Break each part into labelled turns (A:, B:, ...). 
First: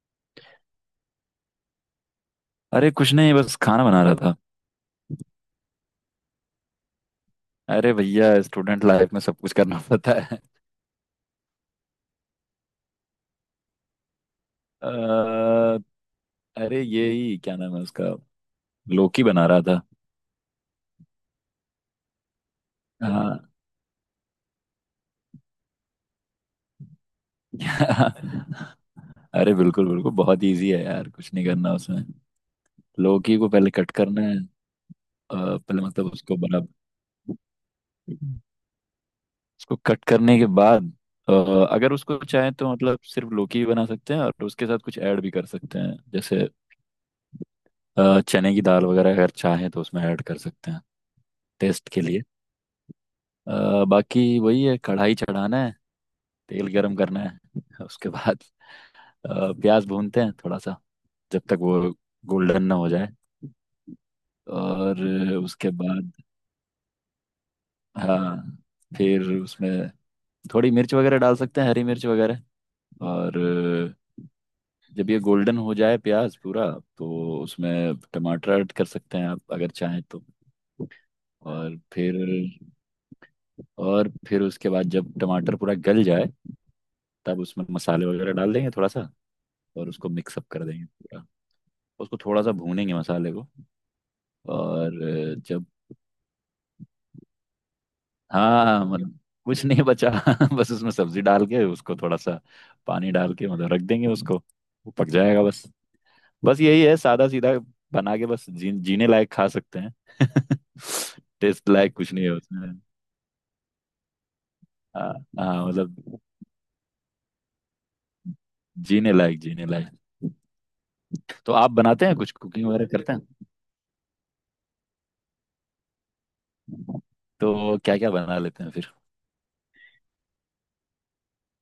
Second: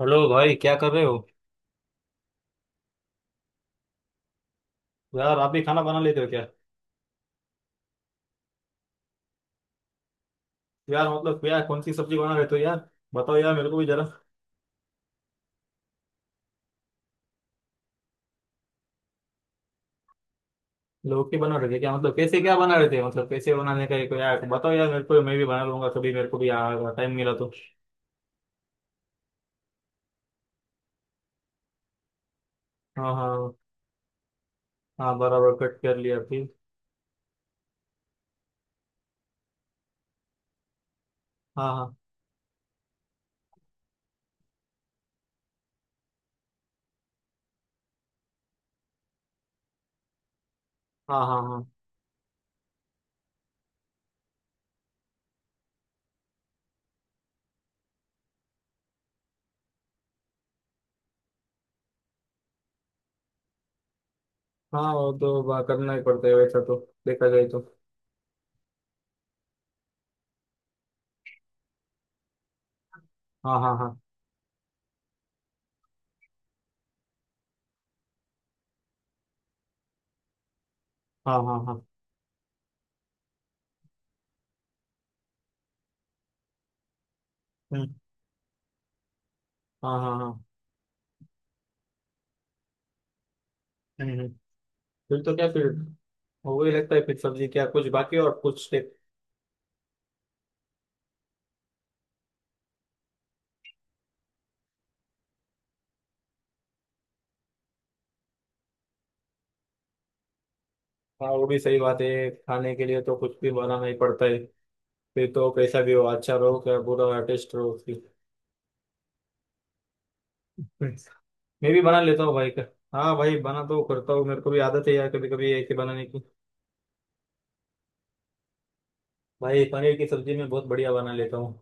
A: Hello भाई, क्या कर रहे हो?
B: अरे कुछ नहीं, बस खाना बना रहा था।
A: यार, आप भी खाना बना लेते हो क्या?
B: अरे भैया, स्टूडेंट लाइफ में सब कुछ करना पड़ता है।
A: यार मतलब क्या, कौन सी सब्जी बना लेते हो तो यार? बताओ यार, मेरे को भी जरा।
B: अ, अरे ये ही क्या नाम है उसका। लौकी बना रहा था।
A: लौकी बना रहे थे क्या? मतलब कैसे क्या बना रहे थे? मतलब
B: हाँ।
A: कैसे बनाने का एक यार, बताओ यार मेरे को, मैं भी बना लूंगा कभी मेरे को भी यार टाइम मिला तो।
B: अरे बिल्कुल बिल्कुल बहुत इजी है यार, कुछ नहीं करना उसमें।
A: हाँ
B: लौकी को
A: हाँ।
B: पहले कट करना है।
A: हाँ बराबर, कट
B: पहले
A: कर
B: मतलब
A: लिया
B: उसको
A: फिर?
B: बराबर उसको कट करने के बाद। अ, अगर
A: हाँ
B: उसको चाहे तो मतलब सिर्फ लौकी भी बना सकते हैं और उसके साथ कुछ ऐड भी कर सकते हैं, जैसे चने की दाल वगैरह अगर चाहे तो उसमें ऐड कर सकते हैं,
A: हाँ हाँ हाँ। हाँ
B: टेस्ट के लिए। बाकी वही है, कढ़ाई चढ़ाना है। तेल गरम करना है। उसके बाद प्याज भूनते हैं थोड़ा सा, जब तक वो गोल्डन ना हो जाए।
A: हाँ,
B: और
A: वो तो
B: उसके
A: करना ही
B: बाद
A: पड़ता है वैसा तो। देखा जाए तो।
B: हाँ, फिर उसमें थोड़ी मिर्च वगैरह डाल सकते हैं, हरी मिर्च वगैरह। और
A: हाँ हाँ हाँ
B: जब ये गोल्डन हो जाए प्याज पूरा, तो उसमें टमाटर ऐड कर सकते हैं आप, अगर चाहें तो।
A: हाँ। हाँ
B: और
A: हाँ।
B: फिर उसके बाद जब टमाटर पूरा गल जाए, तब उसमें
A: हम्म।
B: मसाले वगैरह डाल देंगे थोड़ा सा, और
A: हाँ
B: उसको
A: हाँ हाँ।
B: मिक्सअप कर देंगे पूरा। उसको थोड़ा सा भूनेंगे मसाले को।
A: हम्म हम्म।
B: और
A: फिर तो क्या,
B: जब,
A: फिर वही लगता है फिर? सब्जी क्या कुछ बाकी और कुछ?
B: हाँ मतलब कुछ नहीं बचा बस उसमें सब्जी डाल के उसको थोड़ा सा पानी डाल के, मतलब रख देंगे उसको, वो पक जाएगा बस। बस यही है, सादा सीधा बना के बस जीने लायक खा सकते हैं।
A: हाँ, वो भी
B: टेस्ट
A: सही
B: लायक
A: बात
B: कुछ नहीं
A: है,
B: है
A: खाने
B: उसमें।
A: के लिए तो कुछ भी बनाना ही पड़ता है।
B: हाँ
A: फिर तो
B: हाँ,
A: कैसा भी हो,
B: मतलब
A: अच्छा रहो क्या बुरा टेस्ट रहो उसकी।
B: जीने लायक, जीने लायक। तो आप
A: मैं भी बना
B: बनाते हैं,
A: लेता
B: कुछ
A: हूँ भाई का।
B: कुकिंग वगैरह करते
A: हाँ भाई,
B: हैं?
A: बना तो करता हूँ, मेरे को भी आदत है यार कभी कभी ऐसे बनाने की।
B: तो क्या क्या बना लेते हैं फिर?
A: भाई पनीर की सब्जी मैं बहुत बढ़िया बना लेता हूँ।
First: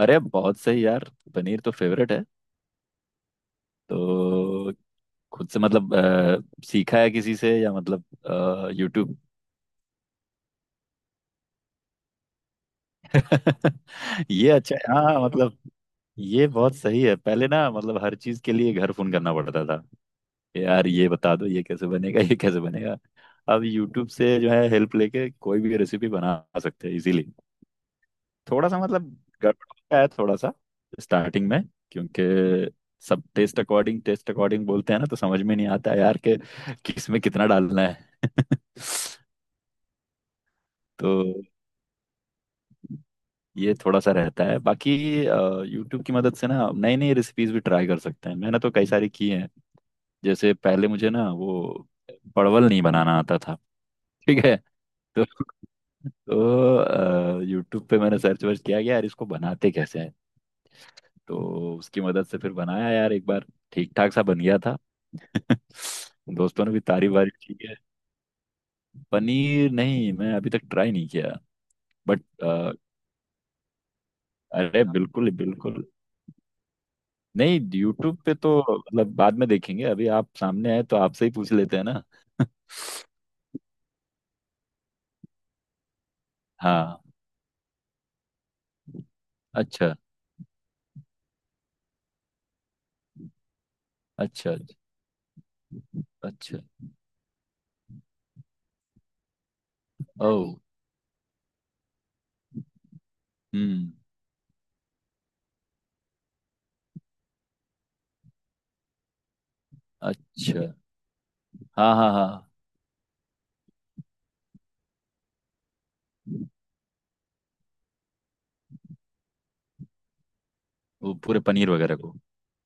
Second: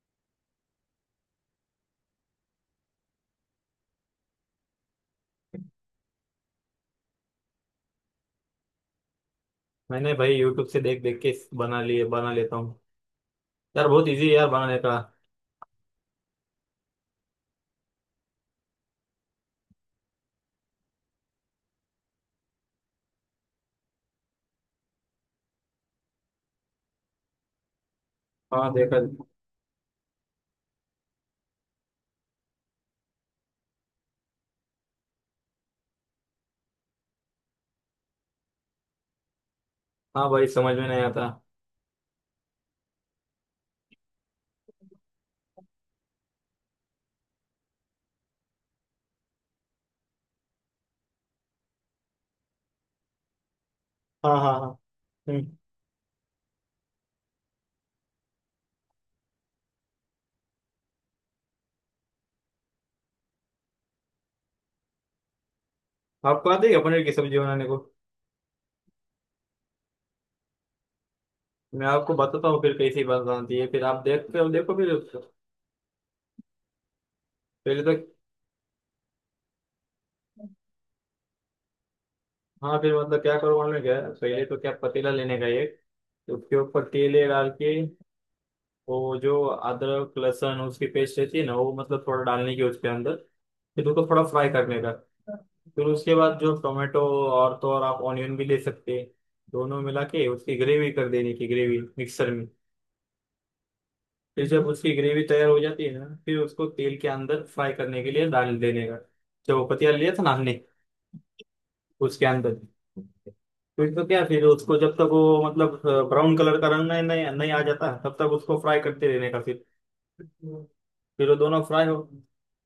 B: अरे बहुत सही यार, पनीर तो फेवरेट है। तो खुद से मतलब सीखा है किसी से, या मतलब यूट्यूब?
A: मैंने भाई यूट्यूब से देख देख के बना लिए, बना लेता हूँ। यार बहुत इजी है यार
B: ये अच्छा
A: बनाने
B: है,
A: का।
B: हाँ मतलब ये बहुत सही है। पहले ना मतलब हर चीज के लिए घर फोन करना पड़ता था, यार ये बता दो ये कैसे बनेगा, ये कैसे बनेगा। अब यूट्यूब से जो है, हेल्प लेके कोई भी रेसिपी बना सकते हैं इजीली। थोड़ा
A: हाँ
B: सा
A: देखा।
B: मतलब गड़बड़ होता है थोड़ा सा स्टार्टिंग में, क्योंकि सब टेस्ट अकॉर्डिंग बोलते हैं ना, तो समझ में नहीं आता यार कि किस में कितना डालना है।
A: हाँ भाई, समझ में नहीं
B: तो
A: आता।
B: ये थोड़ा सा रहता है, बाकी यूट्यूब की मदद से ना नई नई रेसिपीज भी ट्राई कर सकते हैं, मैंने तो कई सारी की हैं। जैसे पहले मुझे ना वो परवल नहीं बनाना आता था,
A: हाँ
B: ठीक
A: हाँ
B: है।
A: हाँ।
B: तो
A: हम्म।
B: यूट्यूब पे मैंने सर्च वर्च किया कि यार इसको बनाते कैसे हैं, तो उसकी मदद से फिर बनाया यार एक बार, ठीक ठाक सा बन गया था।
A: आपको
B: दोस्तों
A: आती
B: ने
A: है क्या
B: भी
A: पनीर की
B: तारीफ वारीफ
A: सब्जी
B: की
A: बनाने
B: है।
A: को?
B: पनीर नहीं, मैं अभी तक ट्राई नहीं किया।
A: मैं आपको
B: बट
A: बताता हूँ फिर कैसी बनाती है, फिर आप देखते हो, देखो
B: अरे
A: फिर।
B: बिल्कुल बिल्कुल, नहीं
A: पहले तो।
B: यूट्यूब पे तो मतलब बाद में देखेंगे, अभी आप सामने आए तो आपसे ही पूछ लेते हैं ना।
A: हाँ, फिर मतलब क्या करो मालूम है क्या? पहले तो क्या, पतीला लेने का एक। तो उसके ऊपर
B: हाँ।
A: तेल ये डाल के। वो जो
B: अच्छा
A: अदरक लहसुन उसकी पेस्ट रहती है ना, वो मतलब थोड़ा डालने की उसके अंदर। फिर उसको थोड़ा फ्राई
B: अच्छा
A: करने का। फिर उसके बाद जो
B: अच्छा।
A: टोमेटो। और तो और आप ऑनियन भी ले सकते हैं। दोनों मिला के
B: ओ।
A: उसकी ग्रेवी कर देने की, ग्रेवी मिक्सर में।
B: हम्म।
A: फिर जब उसकी ग्रेवी तैयार हो जाती है ना, फिर उसको तेल के अंदर फ्राई करने के लिए डाल देने का। जब वो पतीला लिया था ना हमने।
B: अच्छा। हाँ हाँ
A: उसके
B: हाँ,
A: अंदर। फिर तो क्या, फिर उसको जब तक वो मतलब, ब्राउन कलर का रंग नहीं नहीं नहीं आ जाता तब तक उसको फ्राई करते रहने का फिर।
B: वो
A: फिर वो
B: पूरे
A: दोनों
B: पनीर
A: फ्राई हो।
B: वगैरह को?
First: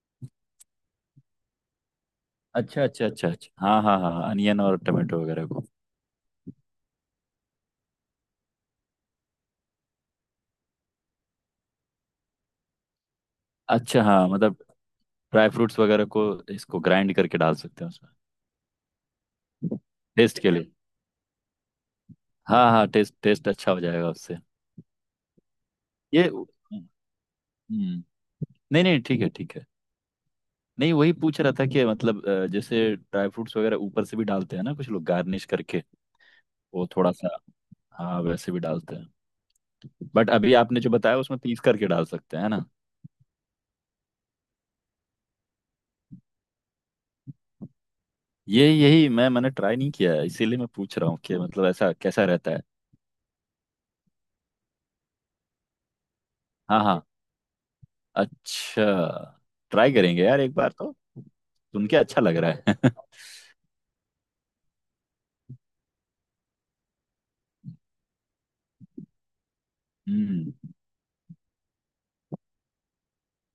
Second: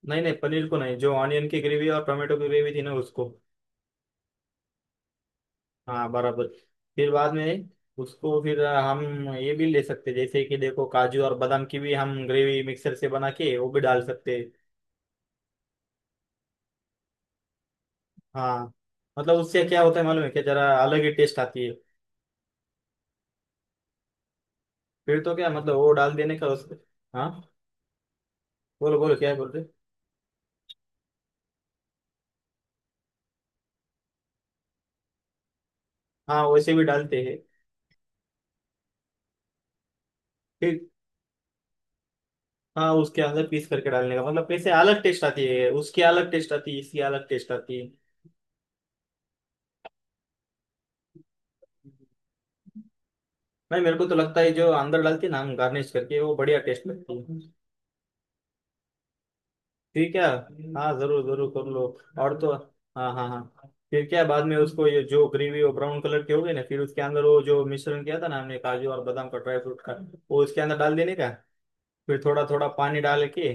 A: नहीं नहीं, पनीर को नहीं, जो ऑनियन की ग्रेवी और टोमेटो की ग्रेवी थी
B: अच्छा
A: ना
B: अच्छा
A: उसको।
B: अच्छा अच्छा, हाँ हाँ हाँ हाँ, अनियन और टमाटो वगैरह को।
A: हाँ बराबर। फिर बाद में। उसको फिर हम। ये भी ले सकते, जैसे कि देखो काजू और बादाम की भी हम ग्रेवी मिक्सर से बना के वो भी
B: अच्छा,
A: डाल
B: हाँ
A: सकते हैं।
B: मतलब ड्राई फ्रूट्स वगैरह को, इसको ग्राइंड करके डाल सकते हैं उसमें,
A: हाँ मतलब, उससे क्या होता है मालूम है
B: टेस्ट
A: क्या,
B: के
A: जरा
B: लिए।
A: अलग ही टेस्ट आती है।
B: हाँ हाँ, टेस्ट, टेस्ट अच्छा हो जाएगा उससे।
A: फिर तो क्या मतलब, वो डाल
B: ये
A: देने का उसको।
B: हम्म।
A: हाँ।
B: हम्म, नहीं
A: बोलो
B: नहीं,
A: बोलो,
B: ठीक है
A: क्या बोल
B: ठीक
A: रहे?
B: है। नहीं वही पूछ रहा था कि मतलब जैसे ड्राई फ्रूट्स वगैरह ऊपर से भी डालते हैं ना कुछ लोग गार्निश करके,
A: हाँ, वैसे भी
B: वो थोड़ा
A: डालते हैं।
B: सा। हाँ वैसे भी डालते हैं। बट अभी
A: फिर।
B: आपने जो बताया उसमें पीस करके डाल सकते हैं, है ना?
A: हाँ, उसके अंदर पीस करके डालने का मतलब, वैसे अलग टेस्ट आती है उसकी, अलग टेस्ट आती है इसकी, अलग टेस्ट आती है।
B: ये यही मैंने ट्राई नहीं किया है, इसीलिए मैं पूछ रहा हूँ कि मतलब ऐसा कैसा रहता है।
A: नहीं, मेरे को तो लगता है जो अंदर डालती है ना हम गार्निश करके, वो बढ़िया
B: हाँ
A: टेस्ट
B: हाँ।
A: लगती है।
B: अच्छा, ट्राई
A: ठीक है।
B: करेंगे यार, एक बार
A: हाँ
B: तो।
A: जरूर जरूर कर लो।
B: सुन के अच्छा लग
A: और
B: रहा
A: तो
B: है।
A: हाँ हाँ हाँ, फिर क्या बाद में उसको ये जो ग्रेवी वो ब्राउन कलर के हो गए ना, फिर उसके अंदर वो जो मिश्रण किया था ना हमने, काजू और बादाम का ड्राई फ्रूट का। वो
B: हम्म।
A: उसके अंदर डाल देने का। फिर थोड़ा थोड़ा पानी डाल के।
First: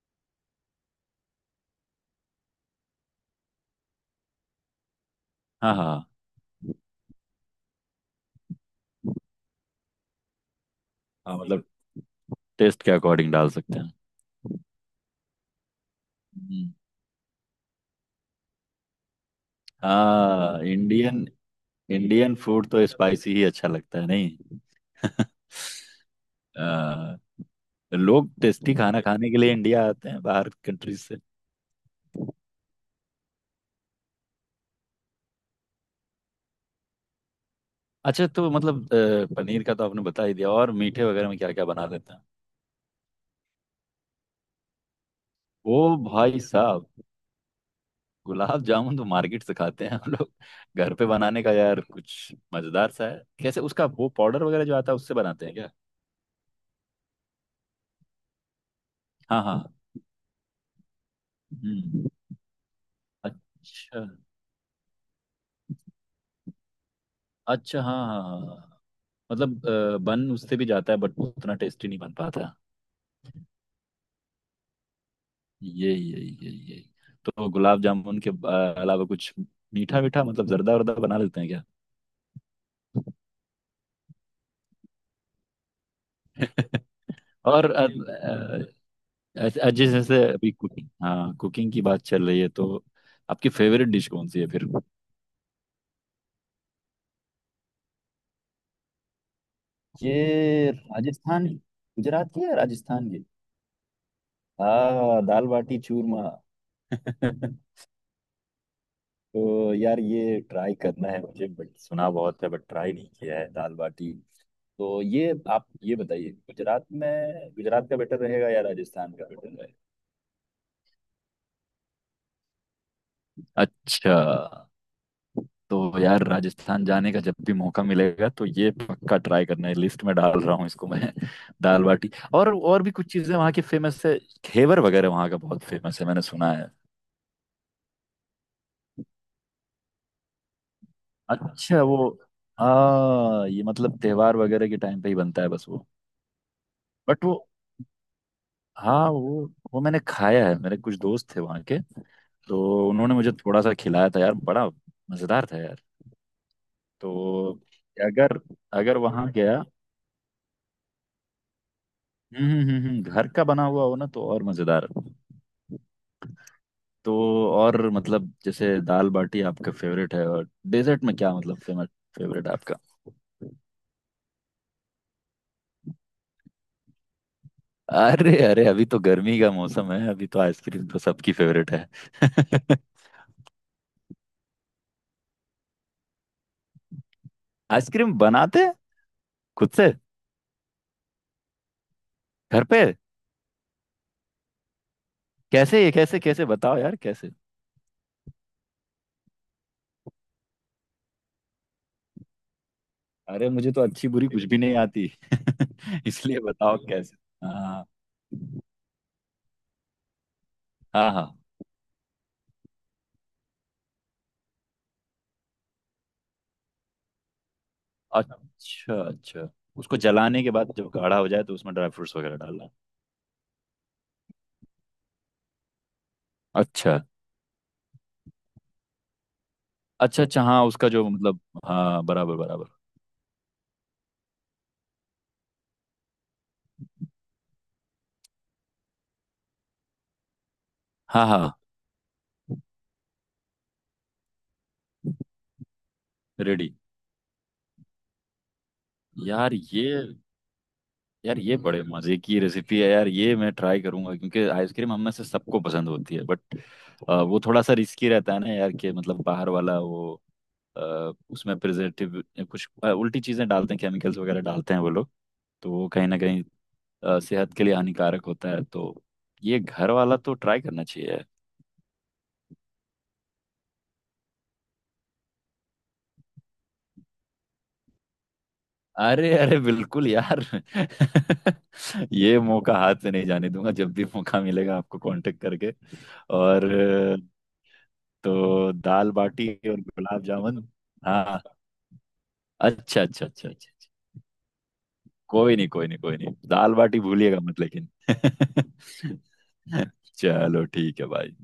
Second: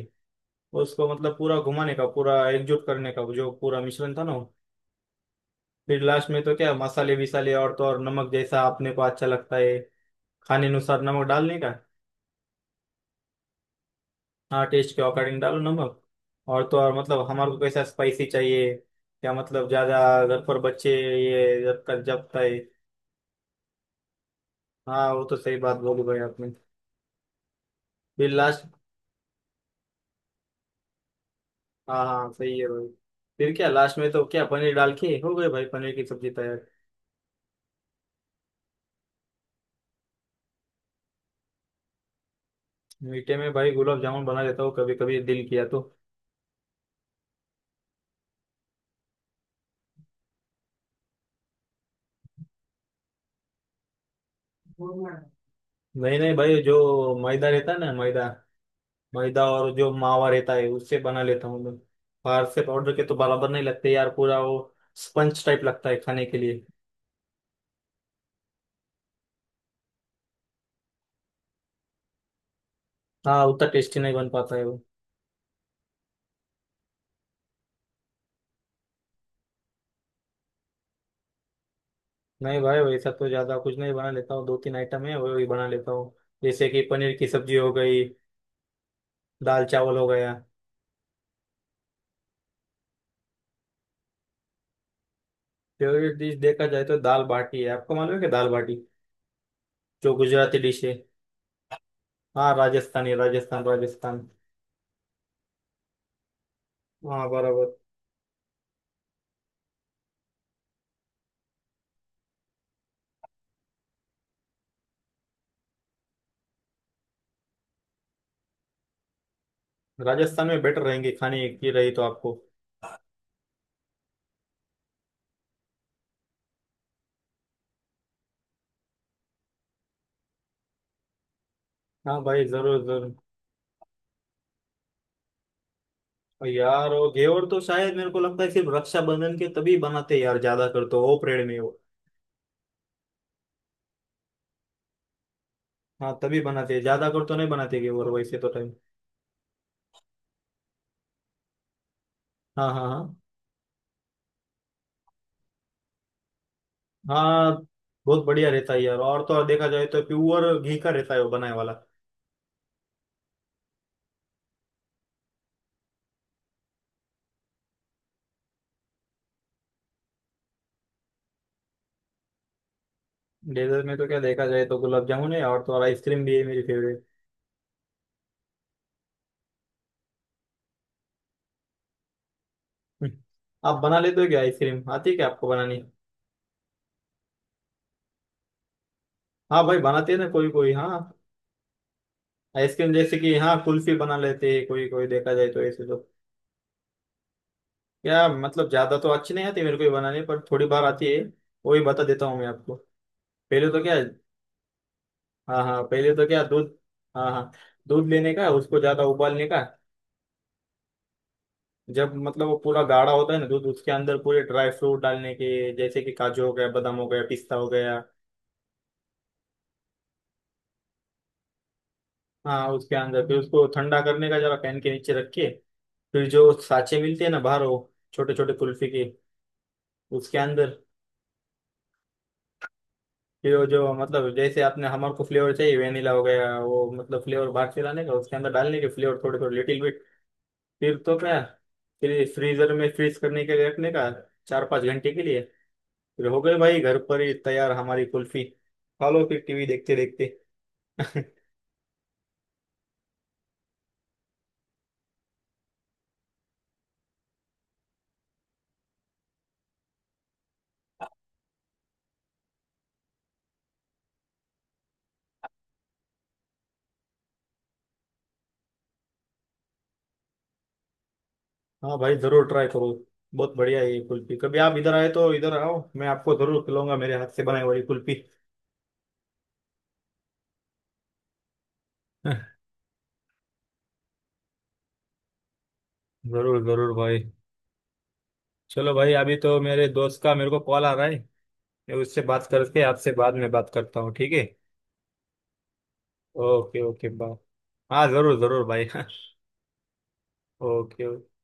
A: उसको मतलब पूरा घुमाने का, पूरा एकजुट करने का जो पूरा मिश्रण था ना वो।
B: हाँ
A: फिर
B: हाँ
A: लास्ट में तो क्या, मसाले विसाले और तो और नमक जैसा आपने को अच्छा लगता है। खाने अनुसार नमक
B: हाँ,
A: डालने
B: मतलब
A: का।
B: टेस्ट के अकॉर्डिंग डाल सकते हैं।
A: हाँ, टेस्ट के अकॉर्डिंग डालो नमक। और
B: हम्म,
A: तो और मतलब हमारे को कैसा स्पाइसी चाहिए? क्या मतलब ज्यादा? घर पर
B: हाँ
A: बच्चे।
B: इंडियन।
A: ये जब तक
B: इंडियन
A: जपता है।
B: फूड तो स्पाइसी ही अच्छा लगता है, नहीं?
A: हाँ, वो तो सही बात बोली भाई आपने।
B: अ,
A: फिर
B: लोग
A: लास्ट।
B: टेस्टी खाना खाने के लिए इंडिया आते हैं बाहर कंट्रीज से।
A: हाँ हाँ, सही है भाई। फिर क्या लास्ट में तो क्या, पनीर डाल के हो गए भाई पनीर की सब्जी तैयार।
B: अच्छा, तो मतलब पनीर का तो आपने बता ही दिया, और मीठे वगैरह में क्या क्या बना लेते हैं?
A: मीठे में भाई गुलाब जामुन बना लेता हूँ, कभी कभी दिल किया
B: ओ
A: तो।
B: भाई साहब, गुलाब जामुन तो मार्केट से खाते हैं हम लोग, घर पे बनाने का यार कुछ मजेदार सा है। कैसे, उसका वो पाउडर वगैरह जो आता है उससे बनाते हैं क्या?
A: नहीं नहीं भाई, जो मैदा रहता है ना, मैदा।
B: हाँ
A: मैदा
B: हाँ।
A: और जो मावा रहता है, उससे बना लेता हूँ मैं।
B: हम्म।
A: बाहर से पाउडर के तो बराबर नहीं लगते
B: अच्छा
A: यार, पूरा वो। स्पंज टाइप लगता है खाने के लिए।
B: अच्छा। हाँ हाँ हाँ हाँ। मतलब बन उससे भी जाता है, बट उतना टेस्टी नहीं बन पाता।
A: हाँ उतना टेस्टी नहीं बन पाता है वो।
B: यही यही यही यही। तो गुलाब जामुन के अलावा कुछ मीठा मीठा, मतलब जर्दा वर्दा बना लेते हैं क्या?
A: नहीं भाई, वैसा तो ज्यादा कुछ नहीं बना लेता हूँ, दो तीन आइटम है वही बना लेता हूँ। जैसे कि पनीर की सब्जी हो
B: और अ,
A: गई।
B: अ,
A: दाल
B: अ, जिस
A: चावल हो
B: जैसे
A: गया।
B: अभी कुकिंग, हाँ, कुकिंग की बात चल रही है, तो आपकी फेवरेट डिश कौन सी है फिर?
A: फेवरेट डिश देखा जाए तो दाल बाटी है, आपको मालूम है कि दाल बाटी? जो गुजराती
B: ये
A: डिश है।
B: राजस्थान, गुजरात की
A: हाँ
B: है, राजस्थान
A: राजस्थानी,
B: की।
A: राजस्थान राजस्थान।
B: हाँ, दाल बाटी चूरमा।
A: हाँ बराबर।
B: तो यार ये ट्राई करना है मुझे, बट सुना बहुत है, बट ट्राई नहीं किया है दाल बाटी। तो ये आप ये बताइए, गुजरात में गुजरात का बेटर रहेगा, या राजस्थान का बेटर रहेगा?
A: राजस्थान में बेटर रहेंगे खाने की रही तो आपको।
B: अच्छा, तो यार राजस्थान जाने का जब भी मौका मिलेगा तो ये पक्का ट्राई करना है, लिस्ट में डाल रहा हूँ इसको मैं। दाल बाटी,
A: हाँ भाई जरूर
B: और भी कुछ
A: जरूर।
B: चीजें वहाँ की फेमस है। घेवर वगैरह वहाँ का बहुत फेमस है, मैंने सुना है।
A: यार वो घेवर तो शायद मेरे को लगता है सिर्फ रक्षाबंधन के तभी बनाते हैं यार ज्यादा कर, तो वो परेड में वो।
B: अच्छा वो, हाँ ये मतलब त्योहार वगैरह के टाइम पे ही बनता है बस वो।
A: हाँ तभी बनाते हैं ज्यादा कर,
B: बट
A: तो
B: वो,
A: नहीं बनाते घेवर वैसे तो टाइम।
B: हाँ वो मैंने खाया है। मेरे कुछ दोस्त थे वहाँ के,
A: हाँ हाँ
B: तो
A: हाँ
B: उन्होंने मुझे थोड़ा सा खिलाया था यार, बड़ा मज़ेदार था यार।
A: हाँ।
B: तो
A: बहुत
B: अगर
A: बढ़िया रहता है यार,
B: अगर
A: और
B: वहाँ
A: तो और
B: गया,
A: देखा जाए तो प्योर घी का रहता है वो बनाने वाला।
B: घर का बना हुआ हो ना तो और मज़ेदार। तो और मतलब जैसे दाल बाटी आपका फेवरेट है, और डेजर्ट में क्या, मतलब फेमस फेवरेट आपका?
A: डेजर्ट में तो क्या देखा जाए तो गुलाब जामुन है, और तो और आइसक्रीम भी है मेरी फेवरेट।
B: अरे अरे, अभी तो गर्मी का मौसम है, अभी तो आइसक्रीम तो सबकी फेवरेट है।
A: हम्म। आप बना लेते हो क्या आइसक्रीम? आती है क्या आपको बनानी?
B: आइसक्रीम बनाते हैं
A: हाँ
B: खुद
A: भाई
B: से
A: बनाते हैं ना कोई कोई, हाँ।
B: घर पे?
A: आइसक्रीम जैसे कि हाँ कुल्फी बना लेते हैं कोई कोई, देखा जाए तो
B: कैसे
A: ऐसे
B: ये,
A: तो।
B: कैसे कैसे बताओ यार, कैसे?
A: या मतलब ज्यादा तो अच्छी नहीं आती मेरे को ये बनाने पर, थोड़ी बार आती है। वो ही बता देता हूँ मैं आपको।
B: अरे
A: पहले
B: मुझे तो
A: तो क्या?
B: अच्छी बुरी कुछ भी नहीं आती।
A: हाँ हाँ, पहले तो
B: इसलिए
A: क्या, दूध।
B: बताओ अच्छा कैसे।
A: हाँ हाँ।
B: हाँ
A: दूध लेने का, उसको ज्यादा उबालने का।
B: हाँ हाँ।
A: जब मतलब वो पूरा गाढ़ा होता है ना दूध, उसके अंदर पूरे ड्राई फ्रूट डालने के, जैसे कि काजू हो गया, बादाम हो गया, पिस्ता हो गया।
B: अच्छा अच्छा, उसको जलाने के बाद जब गाढ़ा हो जाए तो उसमें ड्राई फ्रूट्स वगैरह
A: हाँ
B: डालना।
A: उसके अंदर, फिर उसको ठंडा करने का जरा फैन के नीचे रख के। फिर जो
B: अच्छा
A: साँचे मिलते हैं ना बाहर, वो छोटे छोटे कुल्फी के।
B: अच्छा
A: उसके
B: अच्छा, हाँ
A: अंदर।
B: उसका जो मतलब। हाँ बराबर बराबर।
A: कि वो जो मतलब जैसे आपने हमारे को फ्लेवर चाहिए, वेनिला हो गया वो मतलब, फ्लेवर बाहर से लाने का उसके अंदर डालने के, फ्लेवर थोड़े थोड़े लिटिल बिट। फिर तो
B: हाँ
A: क्या।
B: हाँ।
A: फिर फ्रीजर में फ्रीज करने के लिए रखने का। 4-5 घंटे के लिए। फिर हो गए
B: रेडी।
A: भाई घर पर ही तैयार हमारी कुल्फी। खा लो फिर
B: यार
A: टीवी
B: ये
A: देखते देखते।
B: यार ये बड़े मजे की रेसिपी है, यार ये मैं ट्राई करूंगा, क्योंकि आइसक्रीम हम में से सबको पसंद होती है, बट वो थोड़ा सा रिस्की रहता है ना यार, कि मतलब बाहर वाला वो अ, उसमें प्रिजर्वेटिव, कुछ उल्टी चीजें डालते हैं, केमिकल्स वगैरह डालते हैं वो लोग, तो वो कहीं ना कहीं सेहत के लिए हानिकारक होता है, तो ये घर वाला तो ट्राई करना चाहिए यार।
A: हाँ भाई जरूर ट्राई करो। बहुत बढ़िया है ये कुल्फी, कभी आप इधर आए तो इधर आओ, मैं आपको जरूर खिलाऊंगा मेरे हाथ से बनाई हुई कुल्फी।
B: अरे अरे बिल्कुल यार, ये मौका हाथ से नहीं जाने दूंगा, जब भी मौका मिलेगा आपको कांटेक्ट करके।
A: जरूर
B: और,
A: जरूर भाई।
B: तो
A: चलो
B: दाल
A: भाई, अभी
B: बाटी
A: तो
B: और
A: मेरे दोस्त
B: गुलाब
A: का मेरे को
B: जामुन।
A: कॉल आ रहा है।
B: हाँ।
A: मैं उससे बात करके
B: अच्छा
A: आपसे
B: अच्छा
A: बाद
B: अच्छा
A: में बात
B: अच्छा अच्छा।
A: करता हूँ, ठीक है?
B: कोई नहीं कोई नहीं कोई नहीं, दाल
A: ओके
B: बाटी
A: ओके, बाय।
B: भूलिएगा मत लेकिन।
A: हाँ जरूर जरूर भाई।
B: चलो ठीक है
A: ओके
B: भाई।
A: ओके।